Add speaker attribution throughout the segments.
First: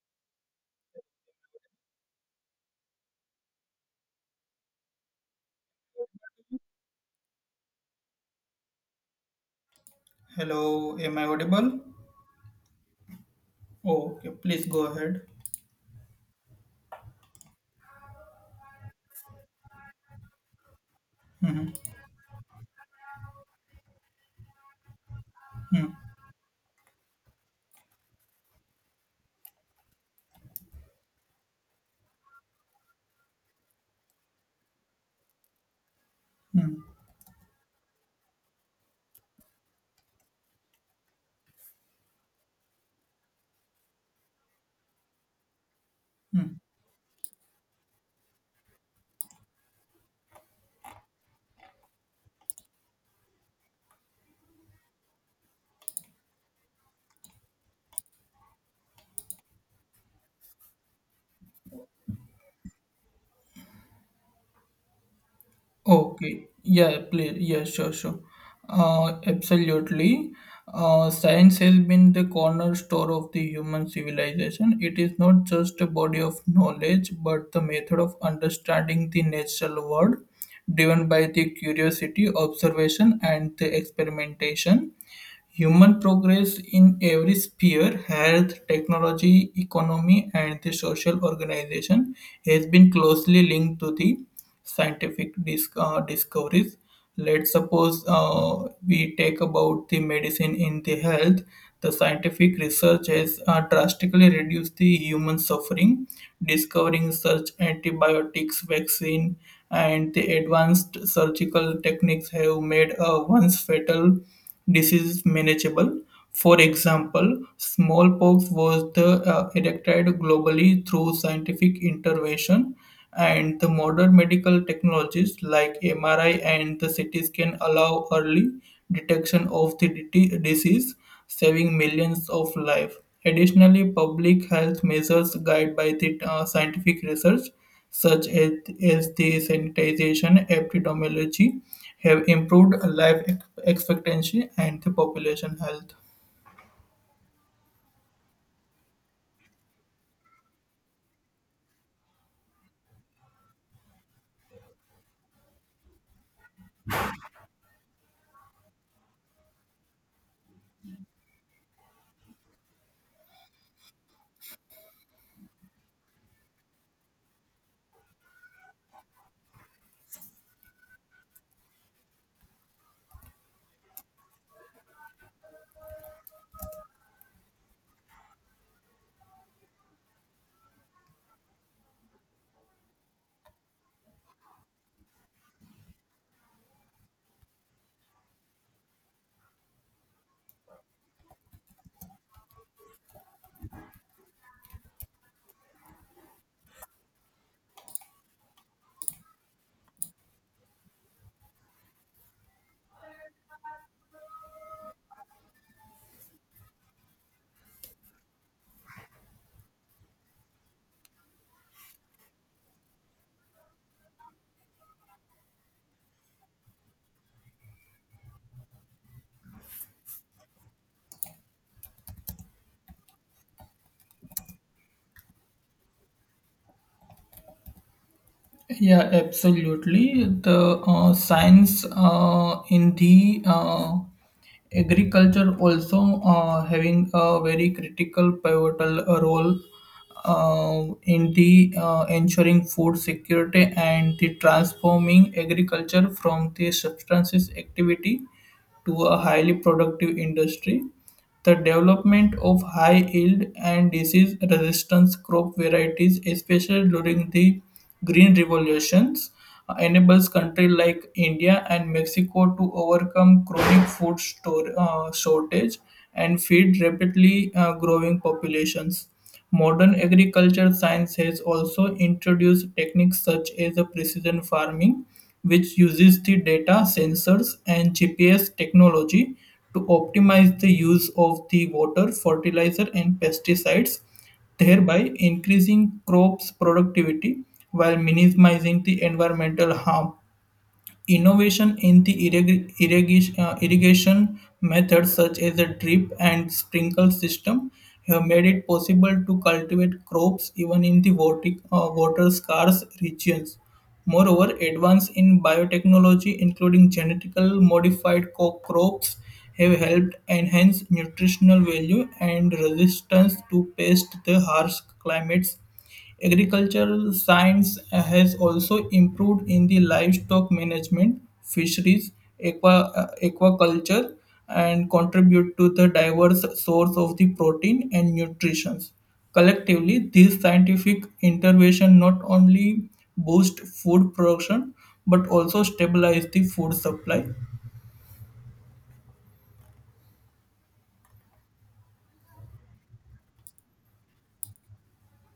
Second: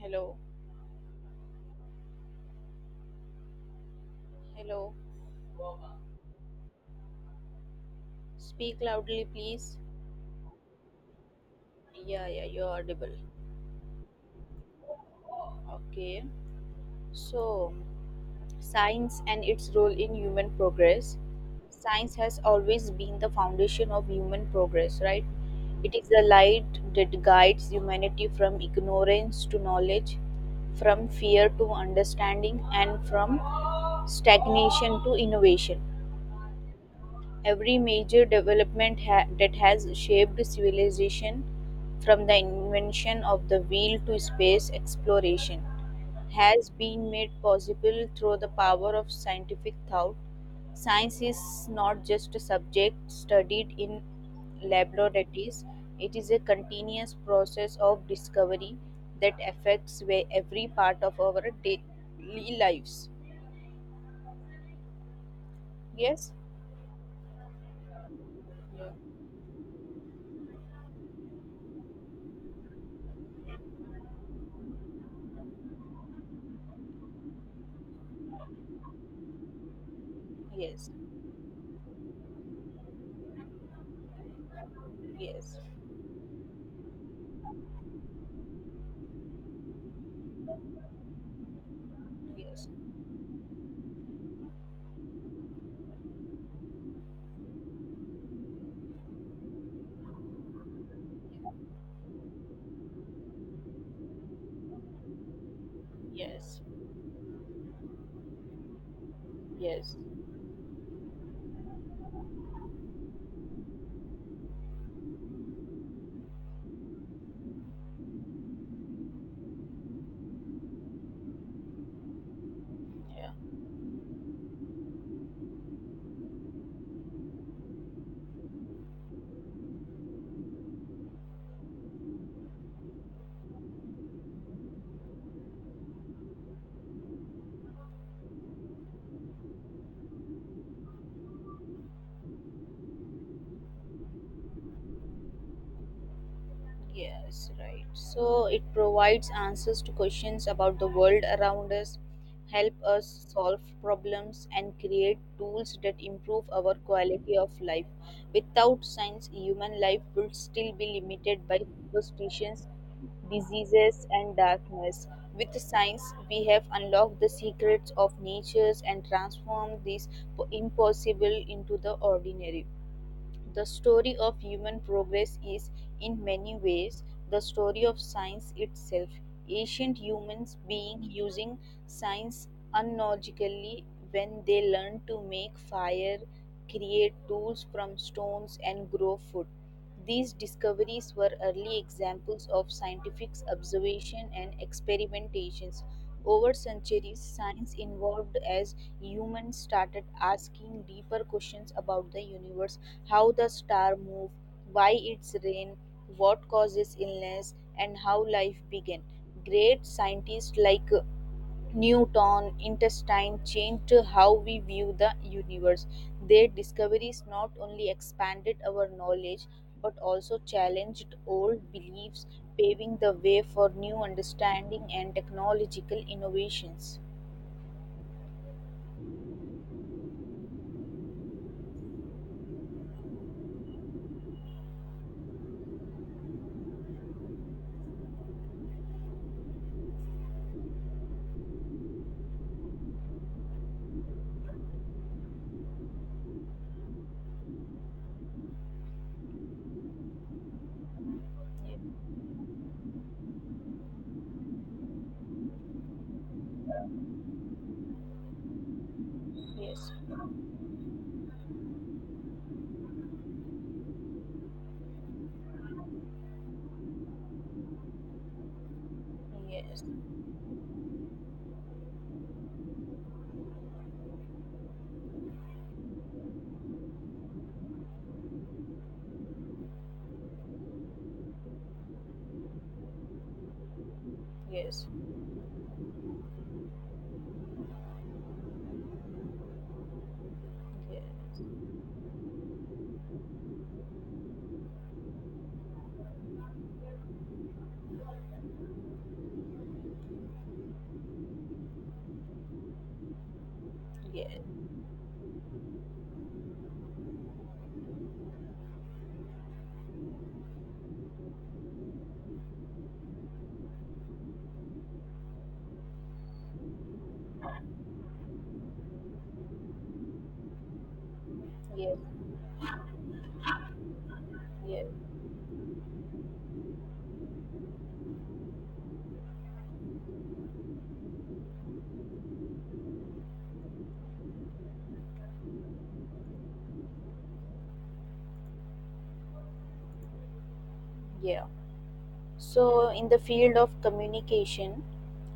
Speaker 1: Hello, hello. Speak loudly, please.
Speaker 2: Hello, am I audible?
Speaker 1: Yeah, yeah, you're audible.
Speaker 2: Oh, okay, please go ahead.
Speaker 1: Okay. So, science and its role in human progress.
Speaker 2: Mhm.
Speaker 1: Science has always been the foundation of human progress, right? It
Speaker 2: mm,
Speaker 1: is the light that guides humanity from ignorance to knowledge, from fear to understanding, and from stagnation to innovation.
Speaker 2: mm,
Speaker 1: Every major development that has shaped civilization, from the invention of the wheel to space exploration,
Speaker 2: mm.
Speaker 1: has been made possible through the power of scientific thought. Science is not just a subject studied in laboratories, it is a continuous process of discovery that affects where every part of our daily lives. Yes,
Speaker 2: Okay, yeah, please, yeah, sure, sure. Absolutely. Science has been the cornerstone of the human civilization. It is not just a body of knowledge, but the method of understanding the natural world,
Speaker 1: yes,
Speaker 2: driven by the curiosity, observation, and the experimentation.
Speaker 1: yes,
Speaker 2: Human progress in every sphere health, technology, economy, and the social organization has
Speaker 1: yes,
Speaker 2: been closely linked to the scientific discoveries. Let's suppose we take about the medicine in the health. The scientific research has drastically reduced the human suffering,
Speaker 1: yes.
Speaker 2: discovering such antibiotics, vaccine,
Speaker 1: Yes.
Speaker 2: and the advanced surgical techniques have made a once fatal disease is manageable. For example, smallpox was eradicated globally through scientific intervention,
Speaker 1: Yeah.
Speaker 2: and the modern medical technologies like MRI and the CT scan allow early detection of the disease, saving millions of lives. Additionally, public health measures guided by the scientific research such as, as the sanitization epidemiology have improved expectancy and the population health.
Speaker 1: Yes, right. So it provides answers to questions about the world around us, help us solve problems and create tools that improve our quality of life. Without science, human life would still be limited by superstitions, diseases and darkness. With science, we have unlocked the secrets of nature and transformed this impossible into the ordinary. The story of human progress is, in many ways, the story of science itself. Ancient humans being using science unlogically when they learned to make fire, create tools from stones, and grow food. These discoveries were early examples of scientific observation and experimentations. Over centuries, science evolved as humans started asking deeper questions about the universe: how the star moved, why its rain, what causes illness, and how life began. Great scientists like Newton, Einstein changed how we view the universe. Their discoveries not only expanded our knowledge but also challenged old beliefs, paving the way for new understanding and technological innovations.
Speaker 2: Yeah, absolutely. The science in the agriculture also having a very critical pivotal role in the ensuring food security and the transforming agriculture from the substances activity to a highly productive industry the development of high yield and disease resistant crop varieties, especially during the Green Revolutions,
Speaker 1: Yes,
Speaker 2: enables countries like India and Mexico to overcome chronic food shortage and feed rapidly growing populations.
Speaker 1: yes,
Speaker 2: Modern agriculture science has also introduced techniques such as precision farming which uses the data, sensors, and GPS technology to optimize the use of the water, fertilizer, and pesticides,
Speaker 1: yes,
Speaker 2: thereby increasing crops' productivity while minimizing the environmental harm.
Speaker 1: yes,
Speaker 2: Innovation in the irrigation methods, such as a drip and sprinkle system, have made it possible to cultivate crops even in the water scarce regions.
Speaker 1: yes,
Speaker 2: Moreover, advance in biotechnology, including genetically modified crops, have helped enhance nutritional value and resistance to pests, the harsh climates. Agricultural science has also improved in the livestock management,
Speaker 1: yes,
Speaker 2: fisheries, aqua, aquaculture,
Speaker 1: yes,
Speaker 2: and contribute to the diverse source of the protein and nutrition. Collectively, these scientific intervention not only boost food production but also stabilize the food supply.
Speaker 1: yeah. So, in the field of communication,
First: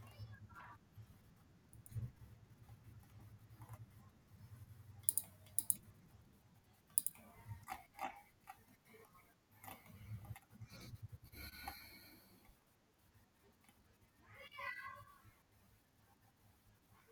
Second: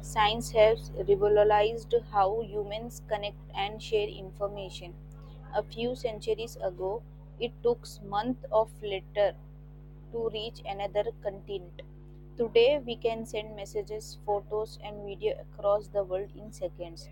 Speaker 1: science has revolutionized how humans connect and share information. A few centuries ago, it took months of letter to reach another continent. Today, we can send messages, photos, and video across the world in seconds.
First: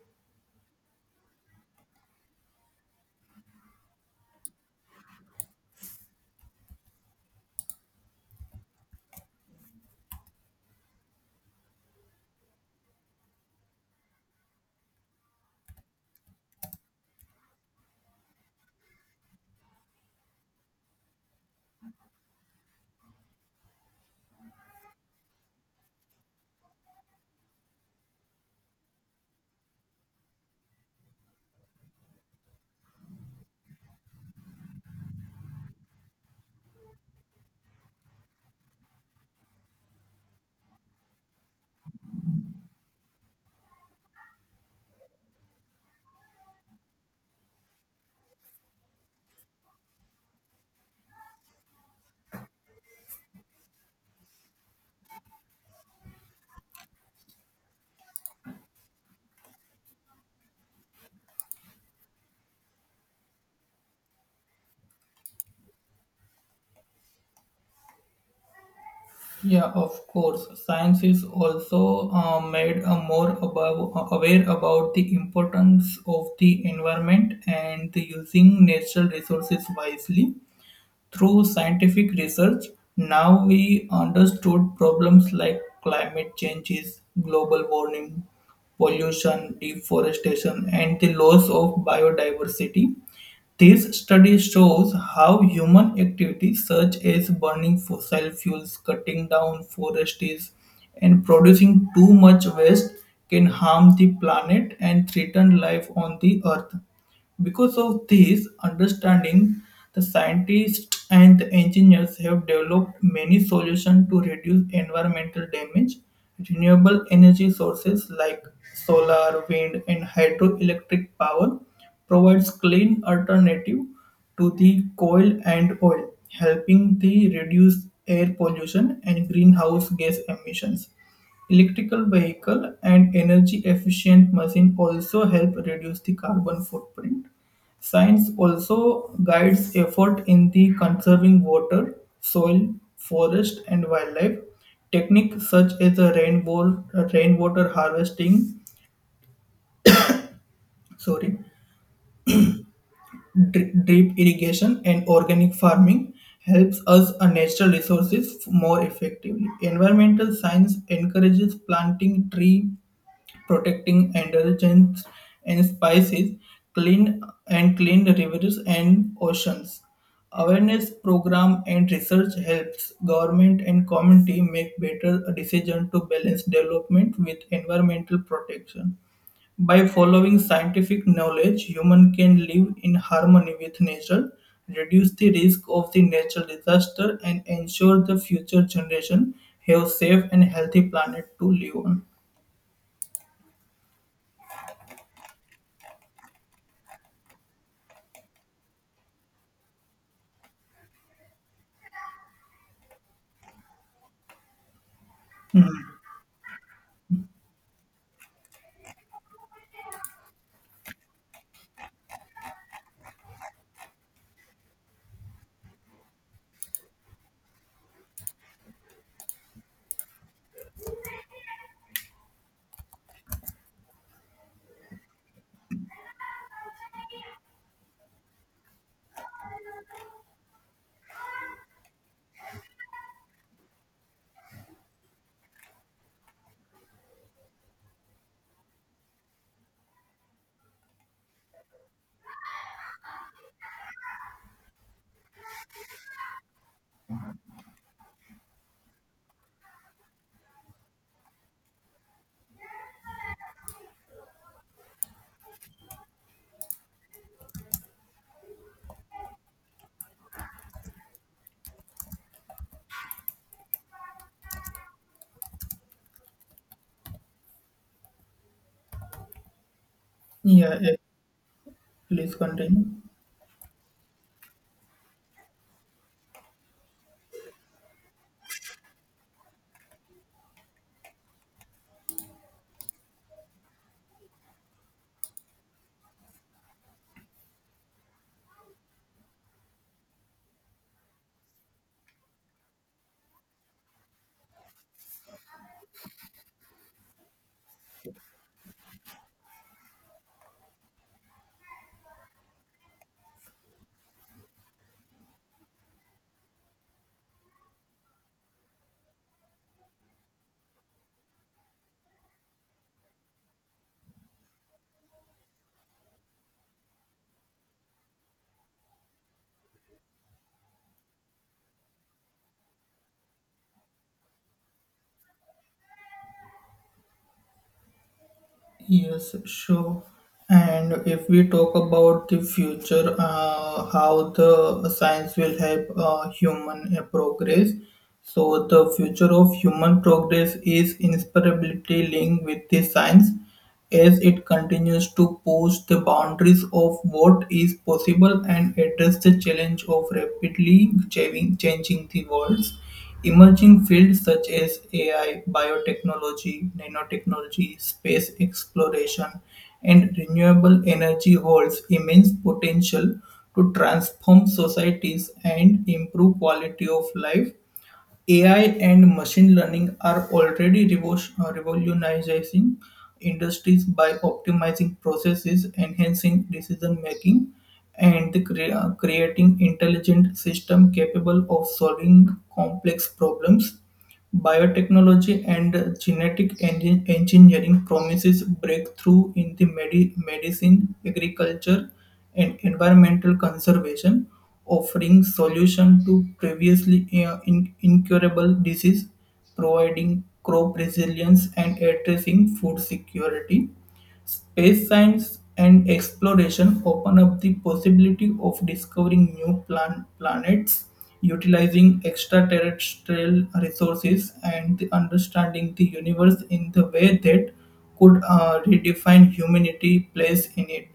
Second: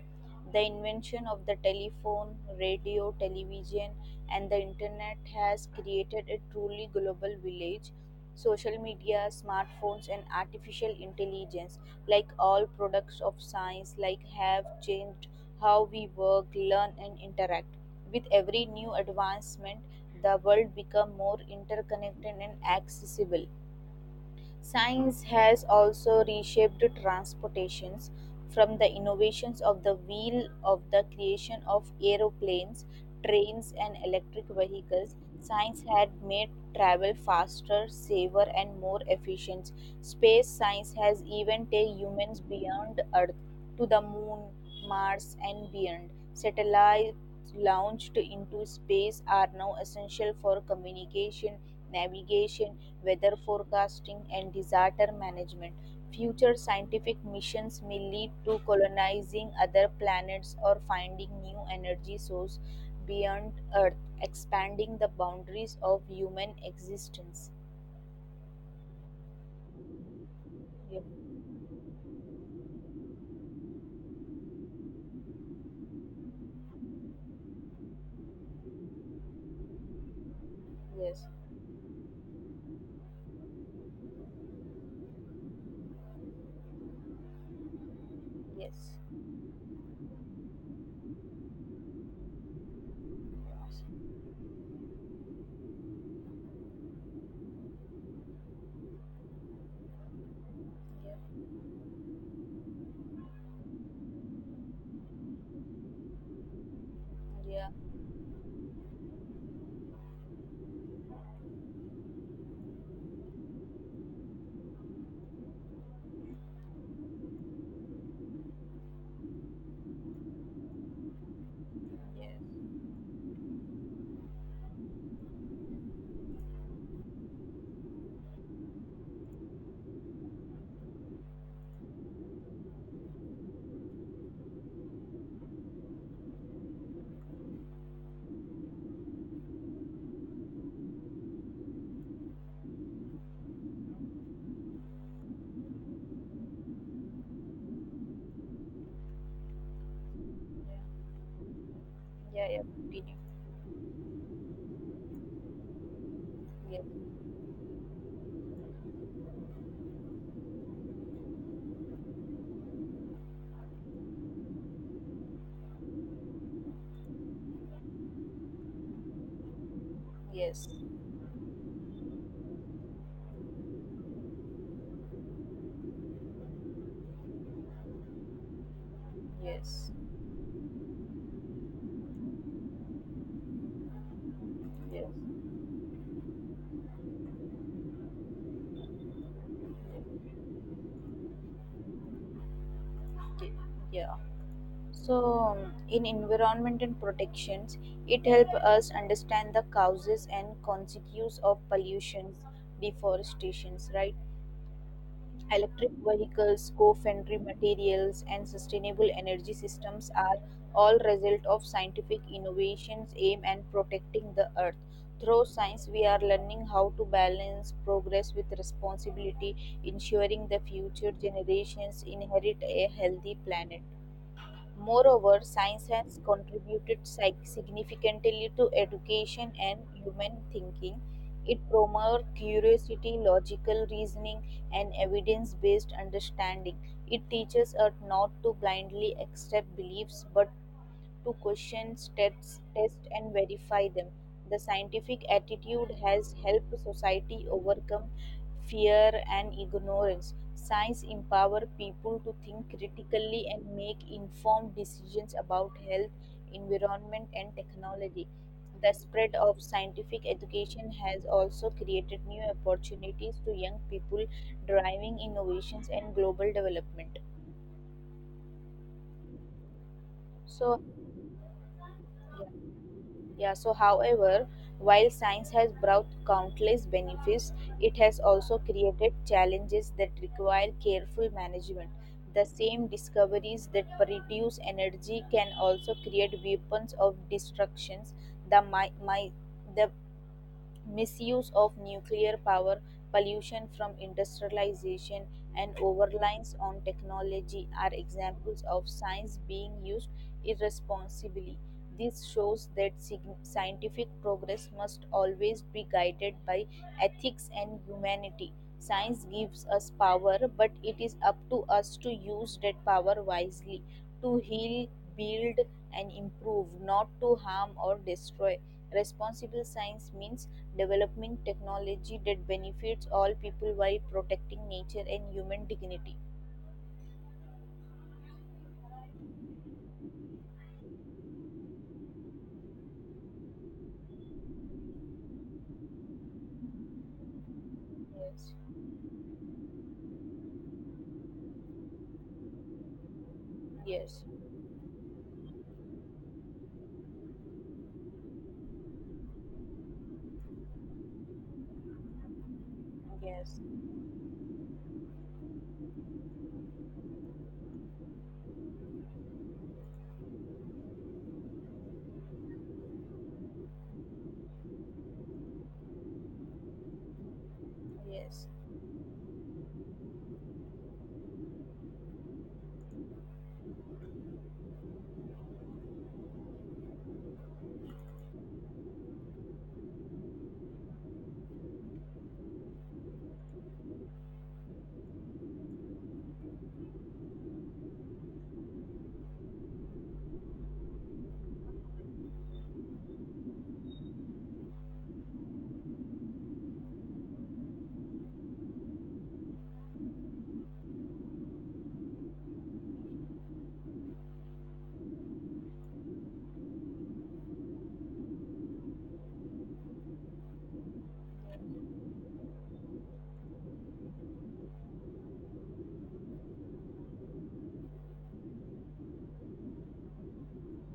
Speaker 1: The invention of the telephone, radio, television, and the internet has created a truly global village. Social media, smartphones, and artificial intelligence, like all products of science, like have changed how we work, learn, and interact. With every new advancement, the world become more interconnected and accessible. Science has also reshaped transportations from the innovations of the wheel of the creation of aeroplanes, trains, and electric vehicles. Science had made travel faster, safer, and more efficient. Space science has even taken humans beyond Earth to the moon, Mars, and beyond. Satellites launched into space are now essential for communication, navigation, weather forecasting, and disaster management. Future scientific missions may lead to colonizing other planets or finding new energy source beyond Earth, expanding the boundaries of human existence.
Speaker 2: Yeah, of course. Science
Speaker 1: Yep.
Speaker 2: is also made more above, aware about the importance of the environment and the using natural resources wisely.
Speaker 1: Yes.
Speaker 2: Through scientific research, now we understood problems like climate changes, global warming,
Speaker 1: Yes.
Speaker 2: pollution, deforestation, and the loss of biodiversity. This study shows how human activities such as burning fossil fuels, cutting down forests, and producing too much waste can harm the planet and threaten life on the earth.
Speaker 1: Yeah.
Speaker 2: Because
Speaker 1: Yeah.
Speaker 2: of this understanding, the scientists and the engineers have developed many solutions to reduce environmental damage. Renewable energy sources like solar, wind, and hydroelectric power
Speaker 1: Yeah.
Speaker 2: provides clean alternative to the coal and oil, helping to reduce air pollution and greenhouse gas emissions. Electrical vehicle and energy efficient machine also help reduce the carbon footprint. Science also guides effort in the conserving water, soil, forest, and wildlife. Techniques such as rainwater harvesting, sorry,
Speaker 1: Yeah. Yeah. Continue.
Speaker 2: Drip irrigation and organic farming
Speaker 1: Yeah.
Speaker 2: helps us our natural resources more effectively environmental science encourages planting tree protecting androgens and spices clean and clean rivers and oceans
Speaker 1: Yes.
Speaker 2: awareness program and research helps government and community make better decisions to balance development with environmental protection by
Speaker 1: Yes.
Speaker 2: following scientific knowledge, human can live in harmony with nature,
Speaker 1: Yes.
Speaker 2: reduce the risk of the natural disaster, and ensure the future generation have safe and healthy planet to live on.
Speaker 1: Yeah. So, in environment and protections, it helps us understand the causes and consequences of pollution, deforestations, right? Electric vehicles, co-friendly materials, and sustainable energy systems are all result of scientific innovations aimed at protecting the earth. Through science, we are learning how to balance progress with responsibility, ensuring the future generations inherit a healthy planet. Moreover, science has contributed significantly to education and human thinking. It promotes curiosity, logical reasoning, and evidence based understanding. It teaches us not to blindly accept beliefs but to question tests, test and verify them. The scientific attitude has helped society overcome fear and ignorance. Science empower people to think critically and make informed decisions about health, environment and technology. The spread of scientific education has also created new opportunities to young people driving innovations and global development.
Speaker 2: Yeah,
Speaker 1: So,
Speaker 2: yeah, please continue.
Speaker 1: yeah, so however, while science has brought countless benefits, it has also created challenges that require careful management. The same discoveries that produce energy can also create weapons of destructions. The, mi- mi- the misuse of nuclear power, pollution from industrialization, and overreliance on technology are examples of science being used irresponsibly. This shows that scientific progress must always be guided by ethics and humanity. Science gives us power, but it is up to us to use that power wisely to heal, build, and improve, not to harm or destroy. Responsible science means developing technology that benefits all people while protecting nature and human dignity.
Speaker 2: Yes, sure. And if we talk about the future, how the science will help human progress.
Speaker 1: Yes,
Speaker 2: So the future of human progress is inseparably linked with the science as
Speaker 1: yes,
Speaker 2: it continues to push the boundaries of what is possible and address the challenge of rapidly changing changing the worlds.
Speaker 1: yes,
Speaker 2: Emerging fields such as AI, biotechnology, nanotechnology, space exploration, and renewable energy holds immense potential to transform societies and improve quality of life.
Speaker 1: yes,
Speaker 2: AI and machine learning are already revolutionizing industries by optimizing processes, enhancing decision making, and creating intelligent systems capable of solving complex problems. Biotechnology and genetic engineering promises breakthrough in the medicine, agriculture, and environmental conservation offering solution to previously incurable disease, providing crop resilience and addressing food security. Space science and exploration open up the possibility of discovering new planets, utilizing extraterrestrial resources, and the understanding the universe in the way that could redefine humanity' place in it.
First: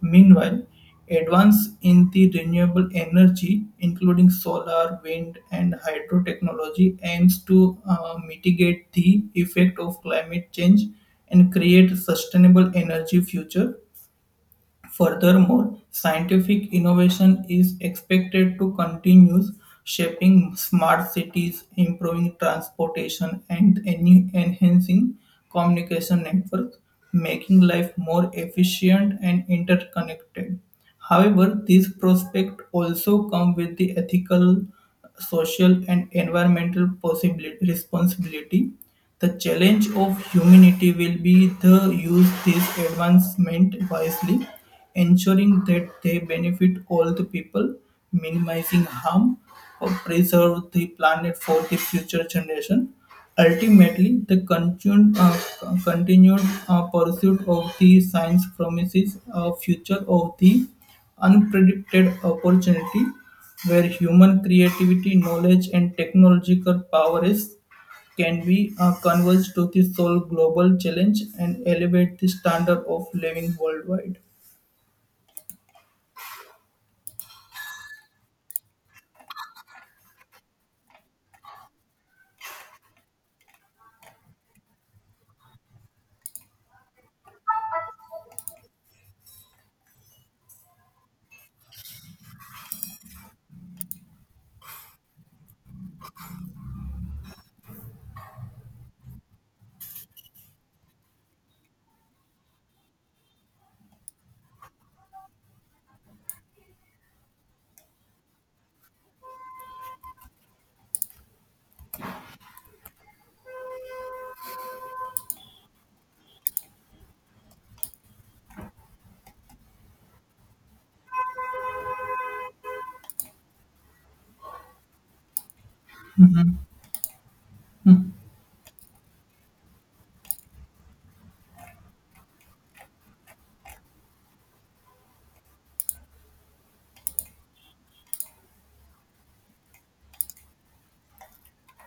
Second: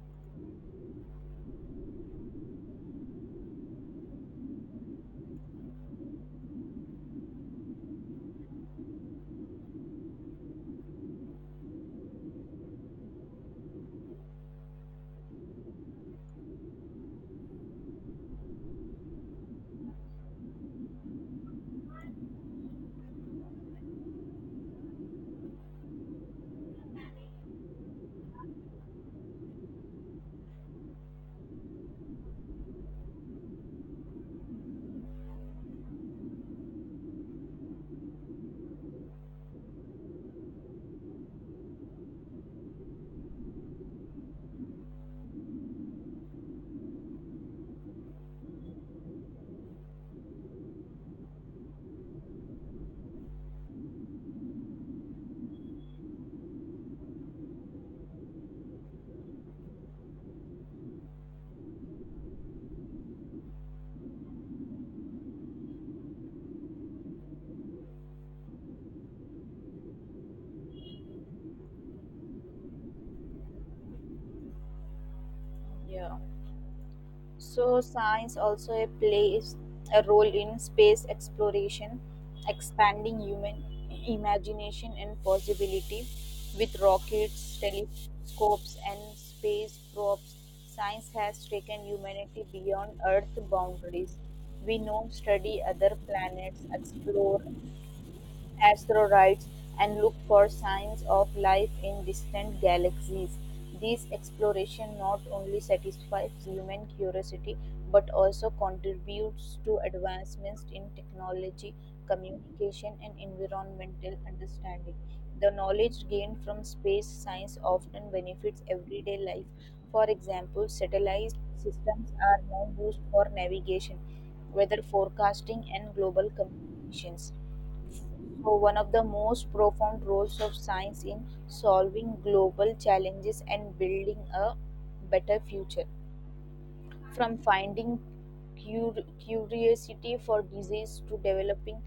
Speaker 2: Meanwhile, advances in the renewable energy, including solar, wind, and hydro technology, aims to mitigate the effect of climate change and create sustainable energy future. Furthermore, scientific innovation is expected to continue shaping smart cities, improving transportation, and enhancing communication networks, making life more efficient and interconnected. However, these prospects also come with the ethical, social, and environmental possibility responsibility the challenge of humanity will be to use this advancement wisely, ensuring that they benefit all the people, minimizing harm, or preserve the planet for the future generation. Ultimately, the continued pursuit of the science promises a future of the unpredicted opportunity where human creativity, knowledge, and technological power is can we converge to the sole global challenge and elevate the standard of living worldwide?
Speaker 1: yeah. So science also a plays a role in space exploration, expanding human imagination and possibility with rockets, telescopes, and space probes. Science has taken humanity beyond Earth boundaries. We now study other planets, explore asteroids and look for signs of life in distant galaxies. These exploration not only satisfies human curiosity but also contributes to advancements in technology, communication, and environmental understanding. The knowledge gained from space science often benefits everyday life. For example, satellite systems are now used for navigation, weather forecasting, and global communications. So, one of the most profound roles of science in solving global challenges and building a better future. From finding curiosity for disease to developing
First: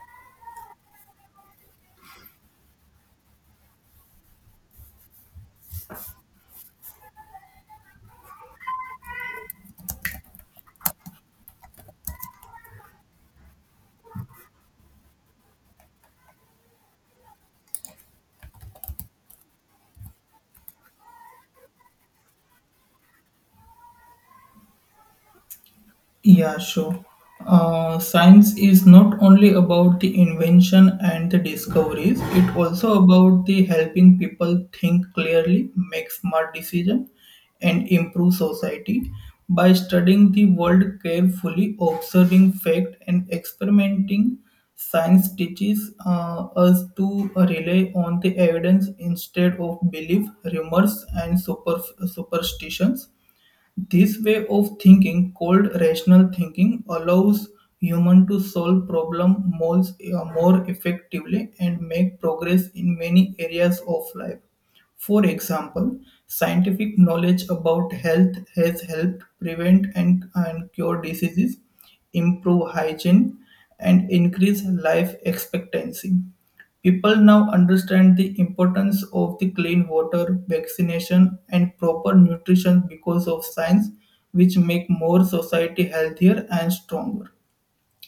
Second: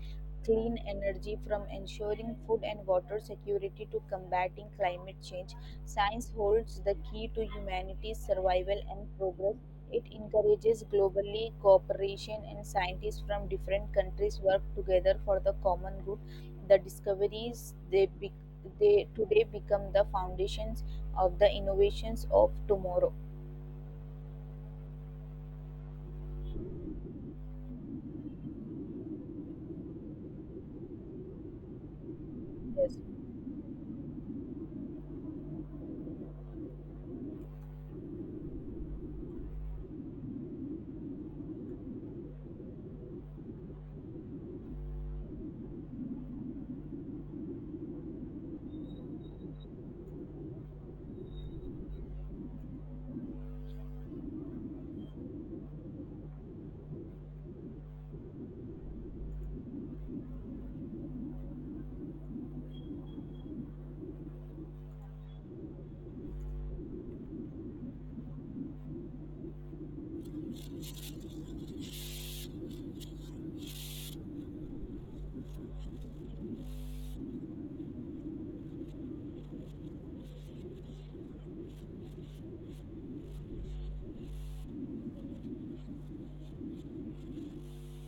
Speaker 1: clean energy, from ensuring food and water security to combating climate change, science holds the key to humanity's survival and progress. It encourages globally cooperation and scientists from different countries work together for the common good. The discoveries they today become the foundations of the innovations of tomorrow.
Speaker 2: Yeah, sure. Science is not only about the invention and the discoveries, it
Speaker 1: Yes.
Speaker 2: also about the helping people think clearly, make smart decisions, and improve society. By studying the world carefully, observing fact, and experimenting, science teaches us to rely on the evidence instead of belief, rumors, and superstitions this way of thinking, called rational thinking, allows human to solve problem more effectively and make progress in many areas of life. For example, scientific knowledge about health has helped prevent and cure diseases, improve hygiene, and increase life expectancy. People now understand the importance of the clean water, vaccination, and proper nutrition because of science, which make more society healthier and stronger.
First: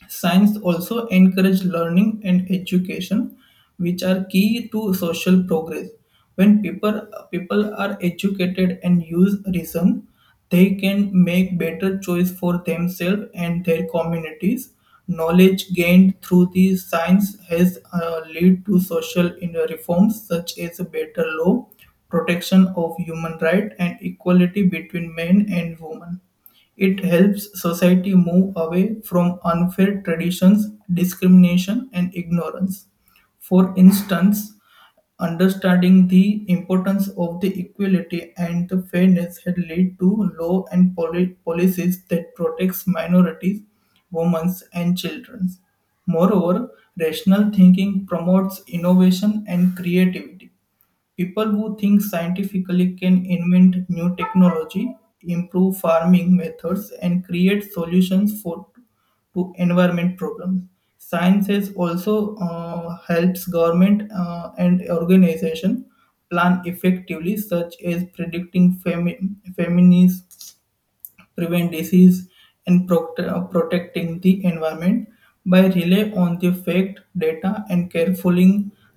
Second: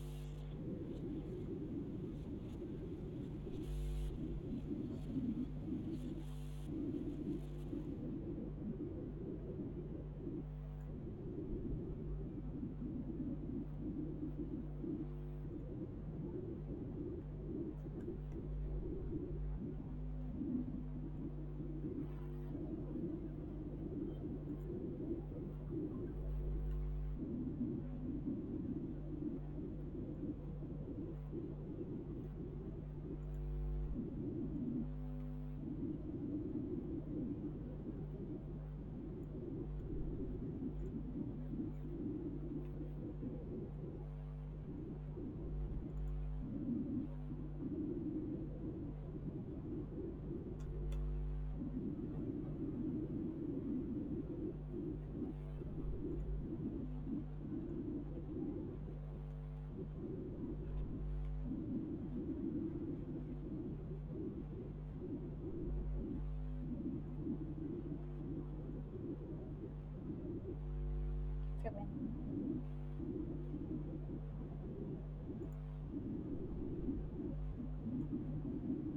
Speaker 2: Science also encourage learning and education, which are key to social progress. When people are educated and use reason, they can make better choice for themselves and their communities. Knowledge gained through the science has led to social reforms such as a better law, protection of human right, and equality between men and women. It helps society move away from unfair traditions, discrimination, and ignorance. For instance, understanding the importance of the equality and the fairness had led to law and policies that protects minorities, women, and children. Moreover, rational thinking promotes innovation and creativity. People who think scientifically can invent new technology, improve farming methods, and create solutions for to environment problems. Science has also helps government and organization plan effectively, such as predicting famines, prevent
Speaker 1: Come in.
Speaker 2: disease, and protecting the environment. By rely on the fact, data, and careful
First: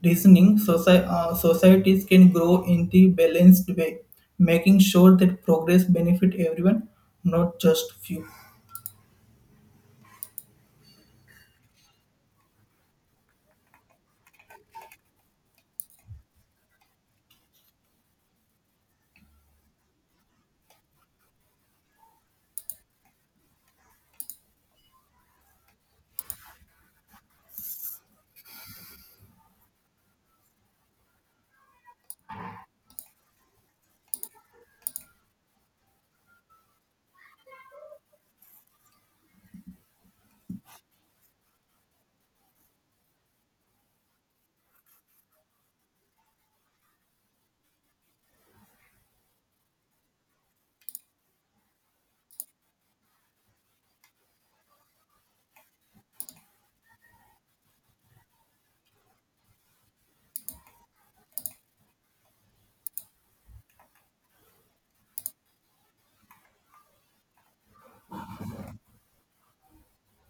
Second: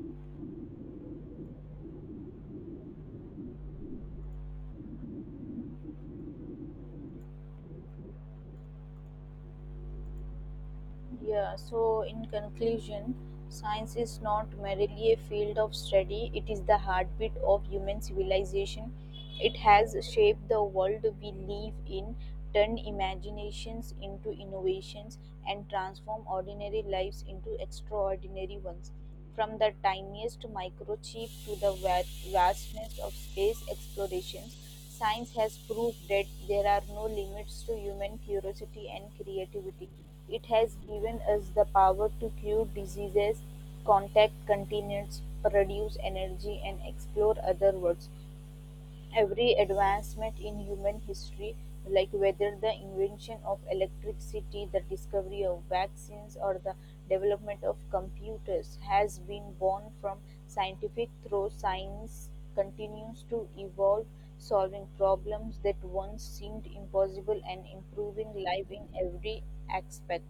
Speaker 2: reasoning, societies can grow in the balanced way, making sure that progress benefit everyone, not just few.
Speaker 1: Yeah, so in conclusion, science is not merely a field of study, it is the heartbeat of human civilization. It has shaped the world we live in, turned imaginations into innovations, and transformed ordinary lives into extraordinary ones. From the tiniest microchip to the vastness of space explorations, science has proved that there are no limits to human curiosity and creativity. It has given us the power to cure diseases, contact continents, produce energy, and explore other worlds. Every advancement in human history, like whether the invention of electricity, the discovery of vaccines, or the development of computers, has been born from scientific through science continues to evolve, solving problems that once seemed impossible and improving life in every aspect.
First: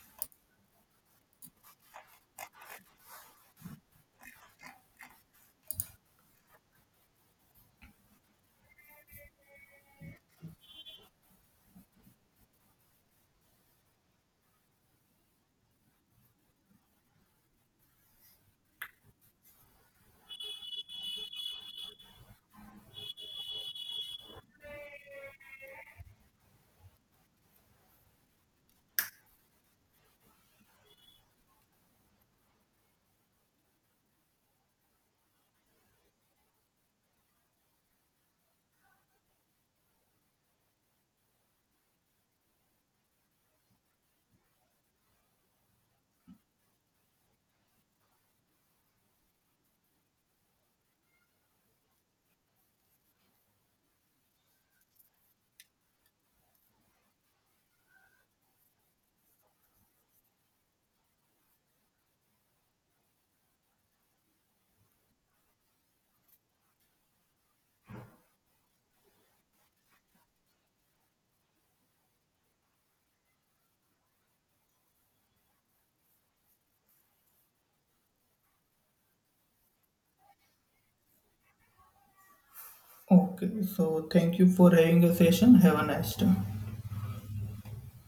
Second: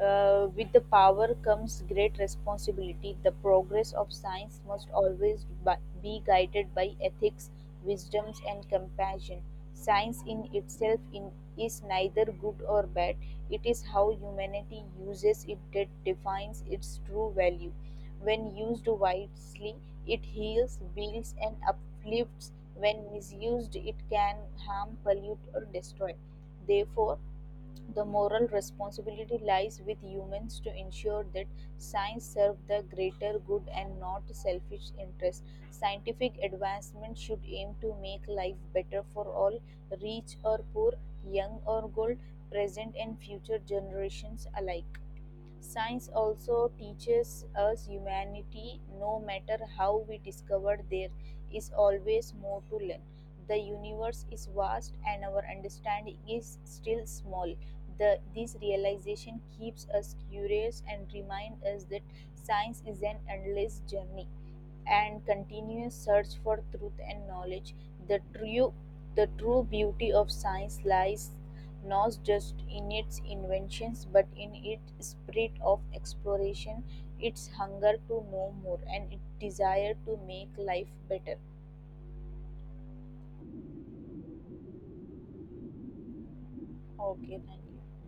Speaker 1: With the power comes great responsibility. The progress of science must always be guided by ethics, wisdoms, and compassion. Science in itself, is neither good or bad. It is how humanity uses it that defines its true value. When used wisely, it heals, builds, and uplifts. When misused, it can harm, pollute, or destroy. Therefore, the moral responsibility lies with humans to ensure that science serves the greater good and not selfish interests. Scientific advancement should aim to make life better for all, rich or poor, young or old, present and future generations alike. Science also teaches us humanity, no matter how we discover, there is always more to learn. The universe is vast and our understanding is still small. This realization keeps us curious and reminds us that science is an endless journey and continuous search for truth and knowledge. The true, the true beauty of science lies not just in its inventions but in its spirit of exploration, its hunger to know more, and its desire to make life better.
Speaker 2: Okay, so thank you for having a session. Have a nice day.
Speaker 1: Okay, thank you.